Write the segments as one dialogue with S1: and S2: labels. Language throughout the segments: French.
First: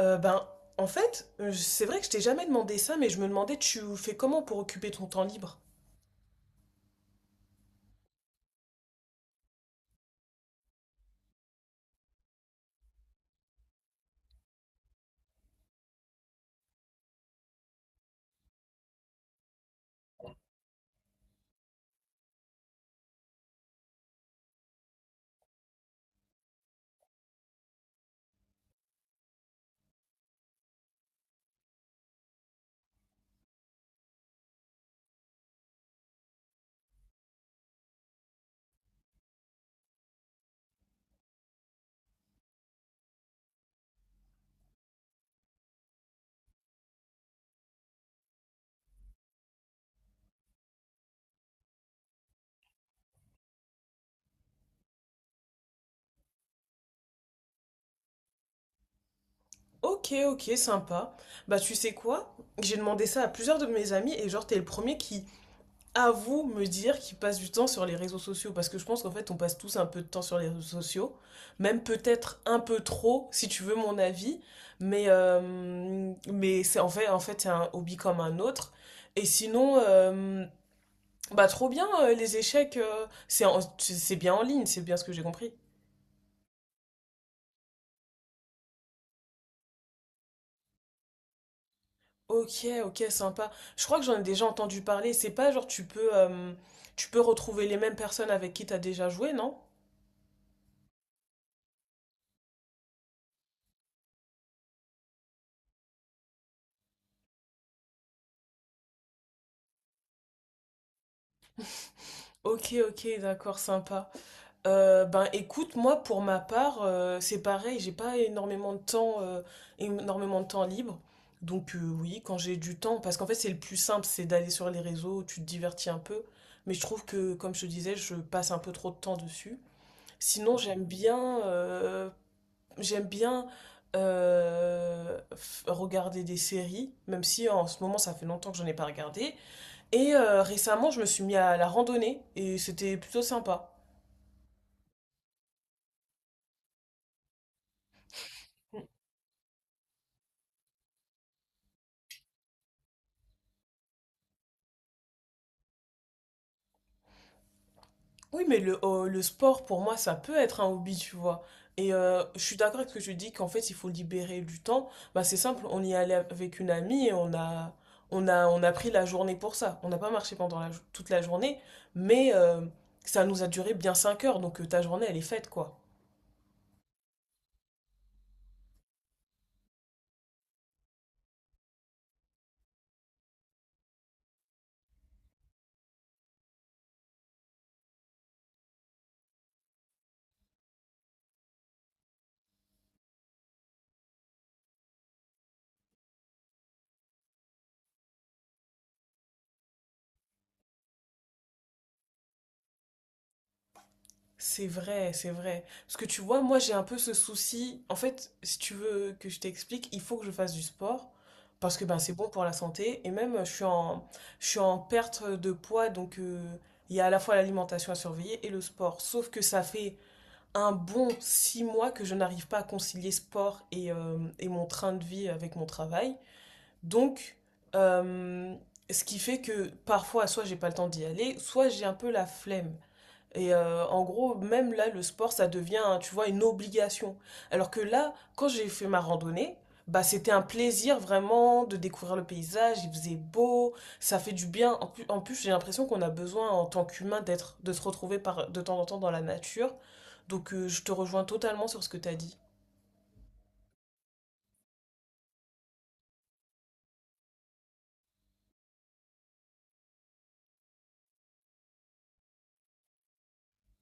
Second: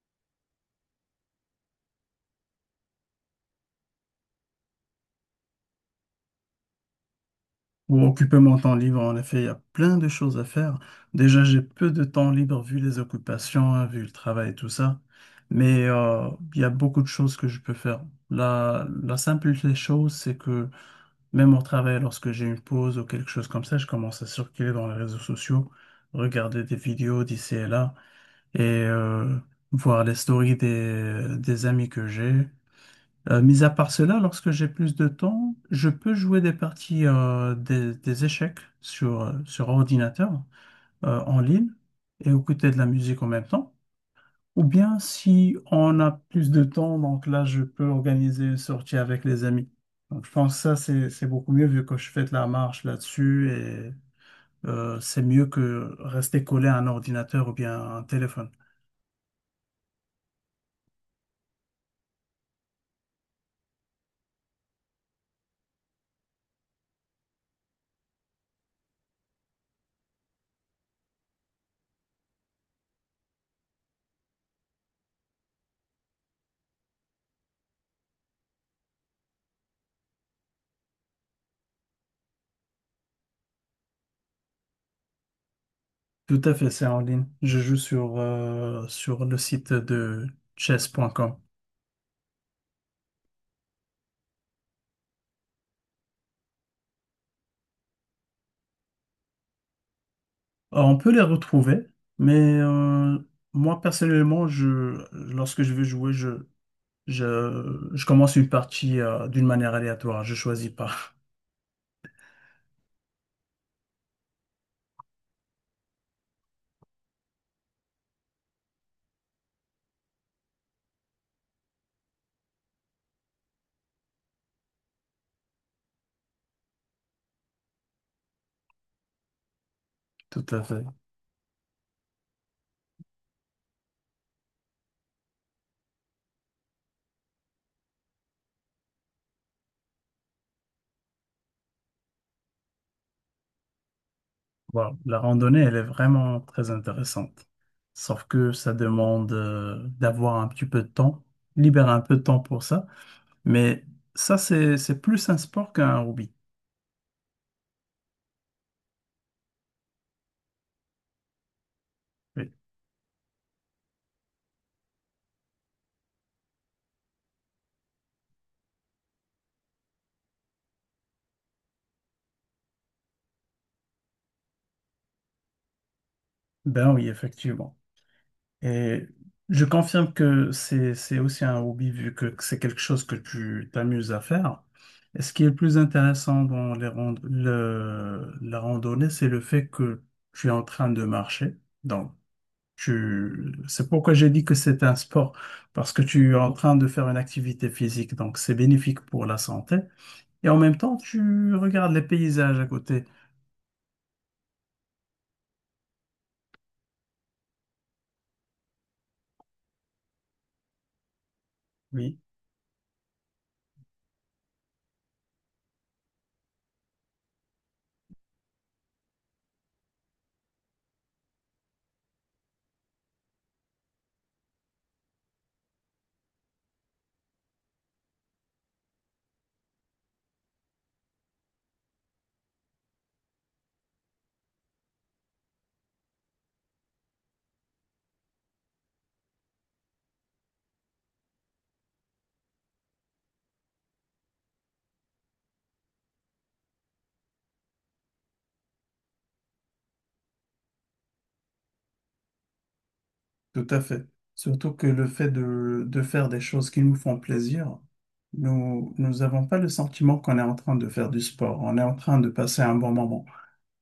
S1: Euh, ben, en fait, c'est vrai que je t'ai jamais demandé ça, mais je me demandais tu fais comment pour occuper ton temps libre?
S2: Pour occuper mon temps libre, en effet, il y a plein de choses à faire. Déjà, j'ai peu de temps libre vu les occupations, hein, vu le travail et tout ça. Mais il y a beaucoup de choses que je peux faire. La simple des choses, c'est que même au travail, lorsque j'ai une pause ou quelque chose comme ça, je commence à circuler dans les réseaux sociaux, regarder des vidéos d'ici et là et voir les stories des amis que j'ai. Mis à part cela, lorsque j'ai plus de temps, je peux jouer des parties des échecs sur sur ordinateur en ligne et écouter de la musique en même temps. Ou bien si on a plus de temps, donc là, je peux organiser une sortie avec les amis. Donc, je pense que ça, c'est beaucoup mieux vu que je fais de la marche là-dessus et c'est mieux que rester collé à un ordinateur ou bien à un téléphone.
S1: Ok, ok, sympa. Bah tu sais quoi? J'ai demandé ça à plusieurs de mes amis et genre t'es le premier qui avoue me dire qu'il passe du temps sur les réseaux sociaux parce que je pense qu'en fait on passe tous un peu de temps sur les réseaux sociaux, même peut-être un peu trop si tu veux mon avis, mais c'est en fait c'est un hobby comme un autre. Et sinon, bah trop bien, les échecs, c'est bien en ligne, c'est bien ce que j'ai compris.
S2: Tout à fait, c'est en ligne. Je joue sur sur le site de chess.com.
S1: Ok, ok, sympa. Je crois que j'en ai déjà entendu parler. C'est pas genre tu peux retrouver les mêmes personnes avec qui t'as déjà joué, non?
S2: On peut les retrouver, mais moi personnellement, lorsque je veux jouer, je commence une partie d'une manière aléatoire, je choisis pas.
S1: Ok, ok, d'accord, sympa. Ben écoute, moi pour ma part, c'est pareil, j'ai pas énormément de temps, énormément de temps libre. Donc oui, quand j'ai du temps, parce qu'en fait c'est le plus simple, c'est d'aller sur les réseaux, tu te divertis un peu. Mais je trouve que, comme je te disais, je passe un peu trop de temps dessus.
S2: Tout
S1: Sinon,
S2: à
S1: j'aime
S2: fait.
S1: bien, j'aime bien regarder des séries, même si en ce moment ça fait longtemps que j'en ai pas regardé. Et récemment, je me suis mis à la randonnée et c'était plutôt sympa.
S2: Voilà, la randonnée, elle est vraiment très intéressante. Sauf que ça demande d'avoir un petit peu de temps, libérer un peu de temps pour ça. Mais ça, c'est plus un sport qu'un hobby.
S1: Oui, mais le sport, pour moi, ça peut être un hobby, tu vois. Et je
S2: Oui.
S1: suis d'accord avec ce que tu dis, qu'en fait, il faut libérer du temps. Bah, c'est simple, on y allait avec une amie et on a pris la journée pour ça. On n'a pas marché pendant toute la journée, mais euh, ça nous a duré bien 5 heures, donc ta journée, elle est faite, quoi.
S2: Ben oui, effectivement. Et je confirme que c'est aussi un hobby vu que c'est quelque chose que tu t'amuses à faire. Et ce qui est le plus intéressant dans la randonnée, c'est le fait que tu es en train de marcher. Donc, c'est pourquoi j'ai dit que c'est un sport, parce que tu es en train de faire une activité physique, donc c'est bénéfique pour la santé. Et en même temps, tu regardes les paysages à côté.
S1: C'est vrai, c'est vrai. Parce que tu vois, moi j'ai un peu ce souci. En fait, si tu veux que je t'explique, il faut que je fasse du sport parce que ben c'est
S2: Oui,
S1: bon pour la santé et même je suis en perte de poids donc il y a à la fois l'alimentation à surveiller et le sport. Sauf que ça fait un bon 6 mois que je n'arrive pas à concilier sport et mon train de vie avec mon travail. Donc euh, ce qui fait que parfois soit j'ai pas le temps d'y aller, soit j'ai un peu la flemme. Et en gros, même là, le sport, ça devient, tu vois, une obligation. Alors que là, quand j'ai fait ma randonnée, bah, c'était un plaisir vraiment de découvrir le paysage, il faisait beau, ça fait du bien. En plus, j'ai l'impression qu'on a besoin en tant qu'humain d'être, de se retrouver par, de temps en temps dans la nature. Donc, je te rejoins totalement sur ce que tu as dit.
S2: tout à fait. Surtout que le fait de faire des choses qui nous font plaisir, nous n'avons pas le sentiment qu'on est en train de faire du sport, on est en train de passer un bon moment.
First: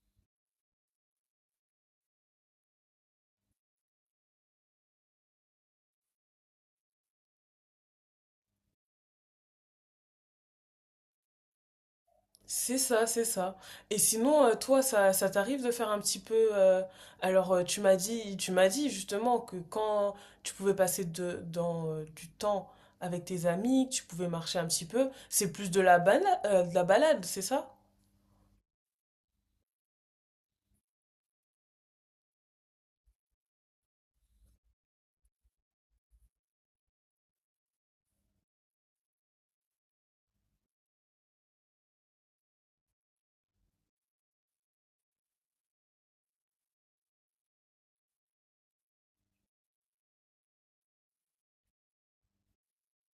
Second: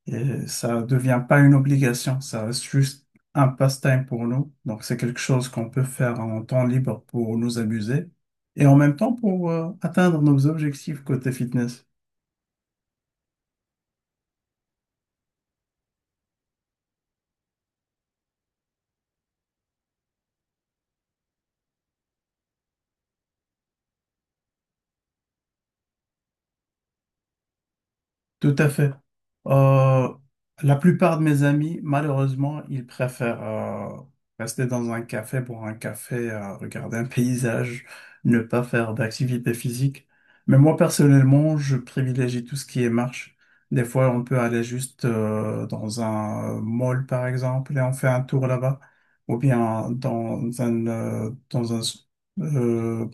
S2: Et ça ne devient pas une obligation, ça reste juste un passe-temps pour nous. Donc, c'est quelque chose qu'on peut faire en temps libre pour nous amuser et en même temps pour atteindre nos objectifs côté fitness.
S1: C'est ça, c'est ça. Et sinon, toi, ça t'arrive de faire un petit peu. Alors, tu m'as dit justement que quand tu pouvais passer du temps avec tes amis, que tu pouvais marcher un petit peu, c'est plus de de la balade, c'est ça?
S2: Tout à fait. Euh, la plupart de mes amis, malheureusement, ils préfèrent rester dans un café pour un café, regarder un paysage, ne pas faire d'activité physique. Mais moi, personnellement, je privilégie tout ce qui est marche. Des fois, on peut aller juste dans un mall, par exemple, et on fait un tour là-bas. Ou bien dans un, dans un, euh,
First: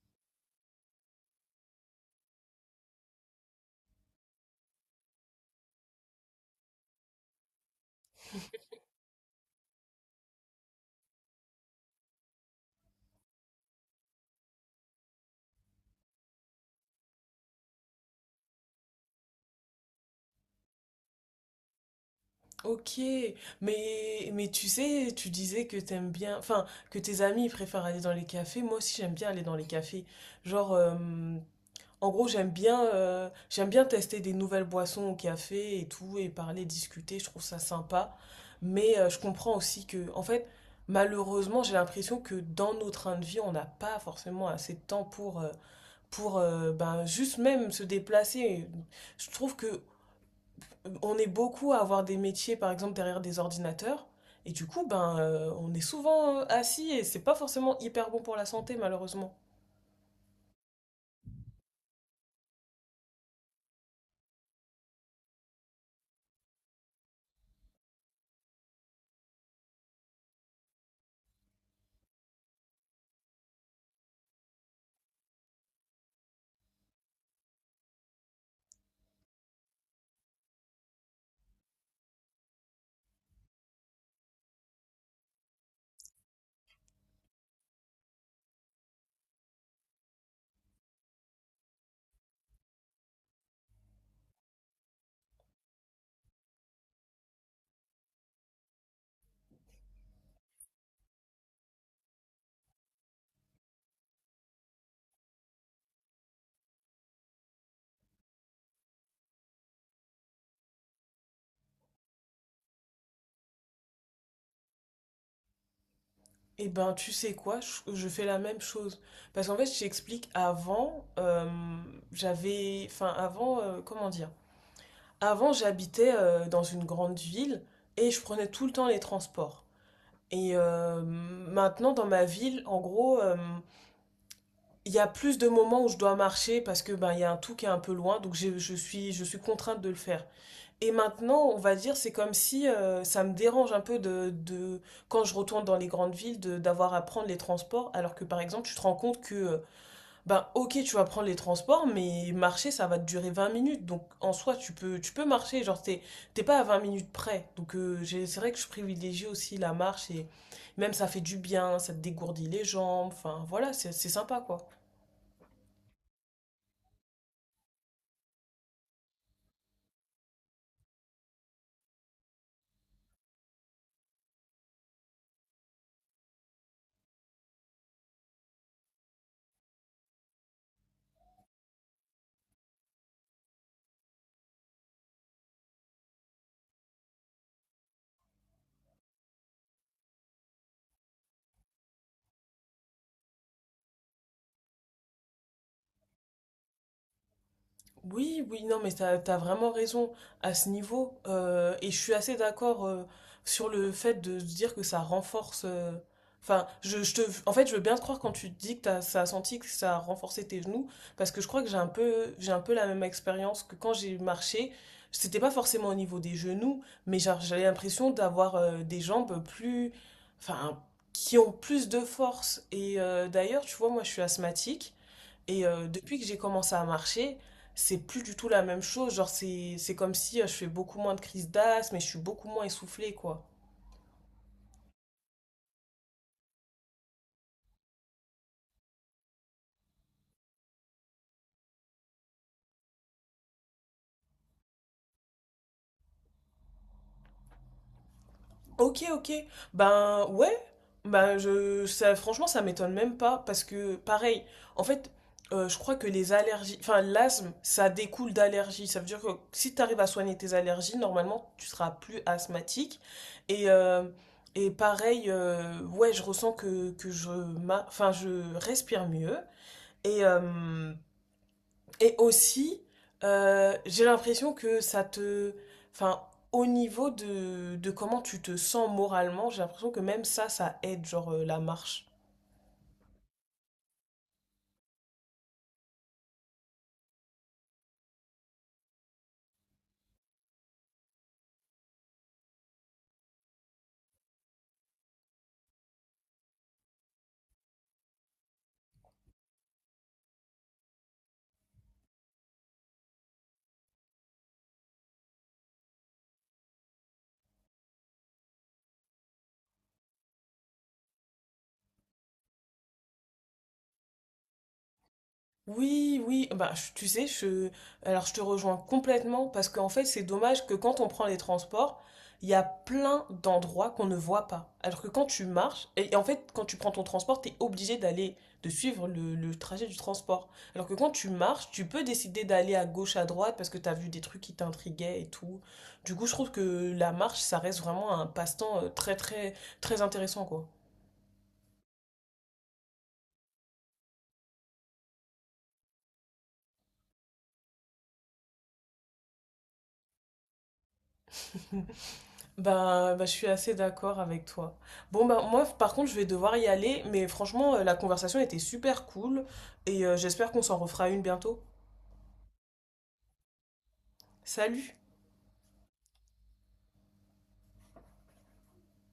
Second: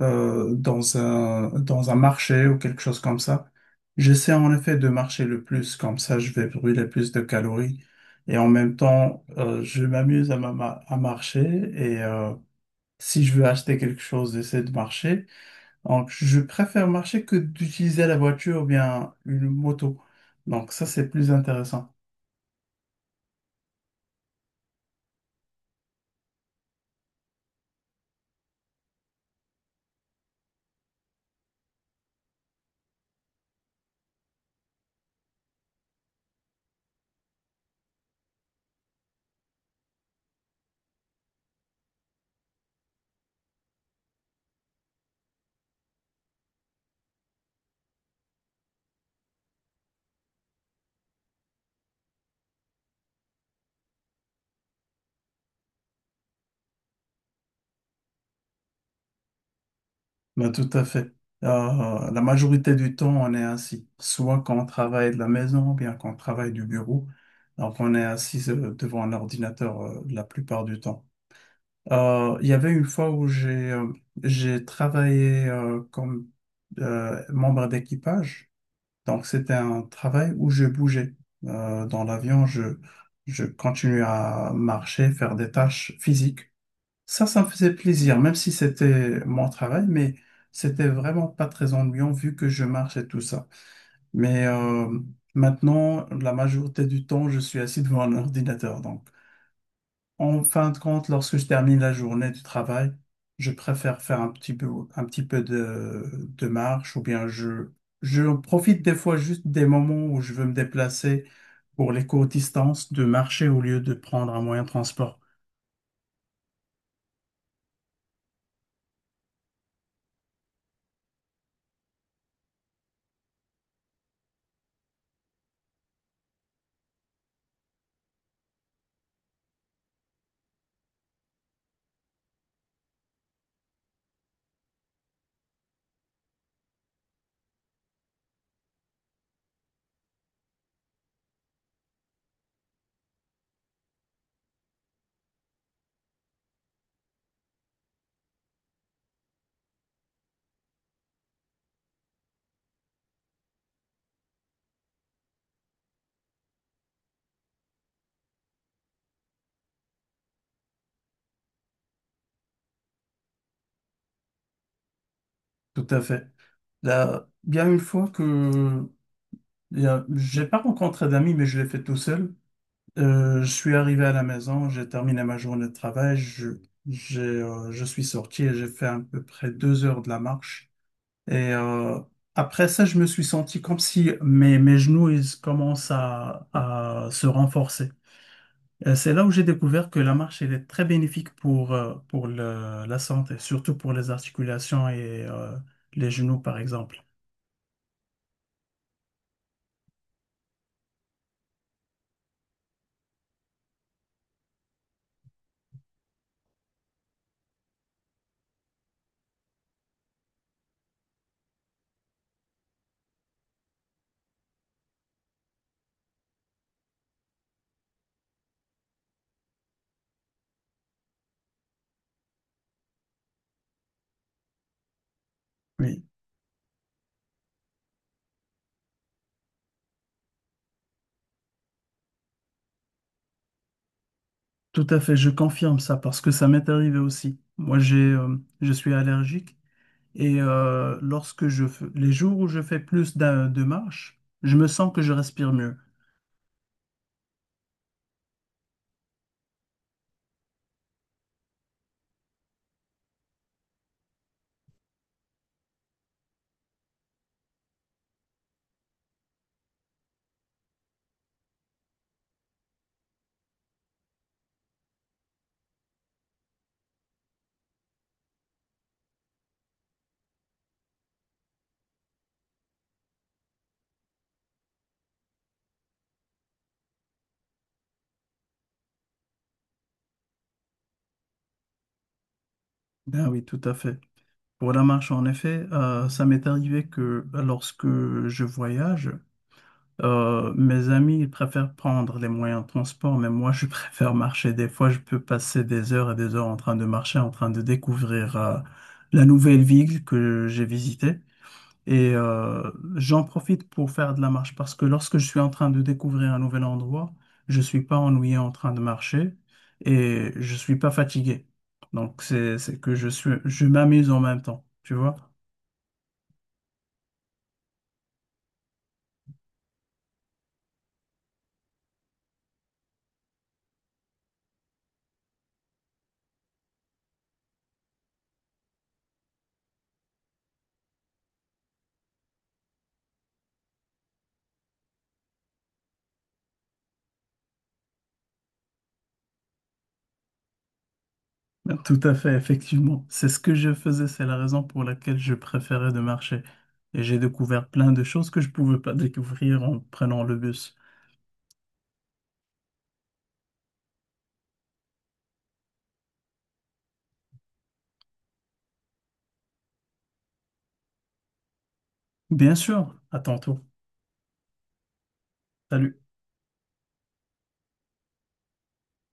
S2: dans un, dans un marché ou quelque chose comme ça. J'essaie en effet de marcher le plus, comme ça je vais brûler plus de calories. Et en même temps, je m'amuse à, à marcher et si je veux acheter quelque chose, j'essaie de marcher. Donc je préfère marcher que d'utiliser la voiture ou bien une moto. Donc ça, c'est plus intéressant.
S1: Ok. Mais tu sais, tu disais que t'aimes bien, enfin, que tes amis préfèrent aller dans les cafés. Moi aussi, j'aime bien aller dans les cafés. Genre, en gros, j'aime bien tester des nouvelles boissons au café et tout, et parler, discuter, je trouve ça sympa. Mais je comprends aussi que, en fait, malheureusement, j'ai l'impression que dans nos trains de vie, on n'a pas forcément assez de temps pour, pour ben, juste même se déplacer. Je trouve que on est beaucoup à avoir des métiers, par exemple, derrière des ordinateurs. Et du coup, ben, on est souvent assis et c'est pas forcément hyper bon pour la santé, malheureusement.
S2: Ben, tout à fait. La majorité du temps, on est assis, soit quand on travaille de la maison, ou bien quand on travaille du bureau. Donc, on est assis devant un ordinateur la plupart du temps. Il y avait une fois où j'ai travaillé comme membre d'équipage. Donc, c'était un travail où je bougeais. Dans l'avion, je continuais à marcher, faire des tâches physiques. Ça me faisait plaisir, même si c'était mon travail, mais c'était vraiment pas très ennuyant vu que je marche et tout ça. Mais maintenant, la majorité du temps, je suis assis devant un ordinateur. Donc, en fin de compte, lorsque je termine la journée du travail, je préfère faire un petit peu de marche ou bien je profite des fois juste des moments où je veux me déplacer pour les courtes distances de marcher au lieu de prendre un moyen de transport.
S1: Eh ben, tu sais quoi, je fais la même chose. Parce qu'en fait, je t'explique, avant, j'avais... Enfin, avant, comment dire? Avant, j'habitais dans une grande ville et je prenais tout le temps les transports. Et maintenant, dans ma ville, en gros, il y a plus de moments où je dois marcher parce que ben, il y a un tout qui est un peu loin, donc je suis contrainte de le faire. Et maintenant, on va dire, c'est comme si ça me dérange un peu quand je retourne dans les grandes villes, d'avoir à prendre les transports, alors que par exemple, tu te rends compte que, ben ok, tu vas prendre les transports, mais marcher, ça va te durer 20 minutes. Donc en soi, tu peux marcher, genre t'es, t'es pas à 20 minutes près. Donc c'est vrai que je privilégie aussi la marche et même ça fait du bien, ça te dégourdit les jambes, enfin voilà, c'est sympa quoi.
S2: Tout à fait. Là, il y a une fois que il y a- j'ai pas rencontré d'amis, mais je l'ai fait tout seul. Je suis arrivé à la maison, j'ai terminé ma journée de travail, je suis sorti et j'ai fait à peu près deux heures de la marche. Et après ça, je me suis senti comme si mes genoux ils commencent à se renforcer. Et c'est là où j'ai découvert que la marche elle est très bénéfique pour la santé, surtout pour les articulations et les genoux, par exemple.
S1: Oui, oui, non, mais t'as, t'as vraiment raison à ce niveau. Et je suis assez d'accord sur le fait de se dire que ça renforce. Enfin, en fait, je veux bien te croire quand tu te dis que t'as, ça a senti que ça a renforcé tes genoux, parce que je crois que j'ai un peu la même expérience que quand j'ai marché. C'était pas forcément au niveau des genoux, mais genre, j'avais l'impression d'avoir des jambes plus, enfin, qui ont plus de force. Et d'ailleurs, tu vois, moi, je suis asthmatique. Et
S2: Oui.
S1: depuis que j'ai commencé à marcher, c'est plus du tout la même chose. Genre, c'est comme si je fais beaucoup moins de crises d'asthme et je suis beaucoup moins essoufflée, quoi.
S2: Tout à fait, je confirme ça parce que ça m'est arrivé aussi. Moi, je suis allergique et lorsque je fais, les jours où je fais plus de marche, je me sens que je respire mieux.
S1: Ok, ok. Ben ouais. Ben je, ça, franchement, ça m'étonne même pas parce que, pareil, en fait, je crois que les allergies, enfin, l'asthme, ça découle d'allergies. Ça veut dire que si tu arrives à soigner tes allergies, normalement, tu seras plus asthmatique. Et, euh, et pareil, ouais, je ressens que, enfin, je respire mieux. Et, euh, et aussi, j'ai l'impression que ça te... Enfin, au niveau de comment tu te sens moralement, j'ai l'impression que même ça, ça aide, genre la marche.
S2: Ben oui, tout à fait. Pour la marche, en effet, ça m'est arrivé que lorsque je voyage, mes amis ils préfèrent prendre les moyens de transport, mais moi, je préfère marcher. Des fois, je peux passer des heures et des heures en train de marcher, en train de découvrir la nouvelle ville que j'ai visitée. Et j'en profite pour faire de la marche parce que lorsque je suis en train de découvrir un nouvel endroit, je suis pas ennuyé en train de marcher et je suis pas fatigué. Donc c'est que je suis je m'amuse en même temps, tu vois?
S1: Oui, oui, bah, tu sais, je, alors je te rejoins complètement parce qu'en fait, c'est dommage que quand on prend les transports, il y a plein d'endroits qu'on ne voit pas. Alors que quand tu marches, et en fait, quand tu prends ton transport, tu es obligé d'aller, de suivre le trajet du transport. Alors que quand tu marches, tu peux décider d'aller à gauche, à droite parce que tu as vu des trucs qui t'intriguaient et tout. Du coup, je trouve que la marche, ça reste vraiment un passe-temps très, très, très intéressant, quoi.
S2: Tout à fait, effectivement. C'est ce que je faisais, c'est la raison pour laquelle je préférais de marcher. Et j'ai découvert plein de choses que je pouvais pas découvrir en prenant le bus.
S1: Bah, bah, je suis assez d'accord avec toi. Bon, bah, moi, par contre, je vais devoir y aller, mais franchement, la conversation était super cool et j'espère qu'on s'en refera une bientôt.
S2: Bien sûr, à tantôt.
S1: Salut!
S2: Salut.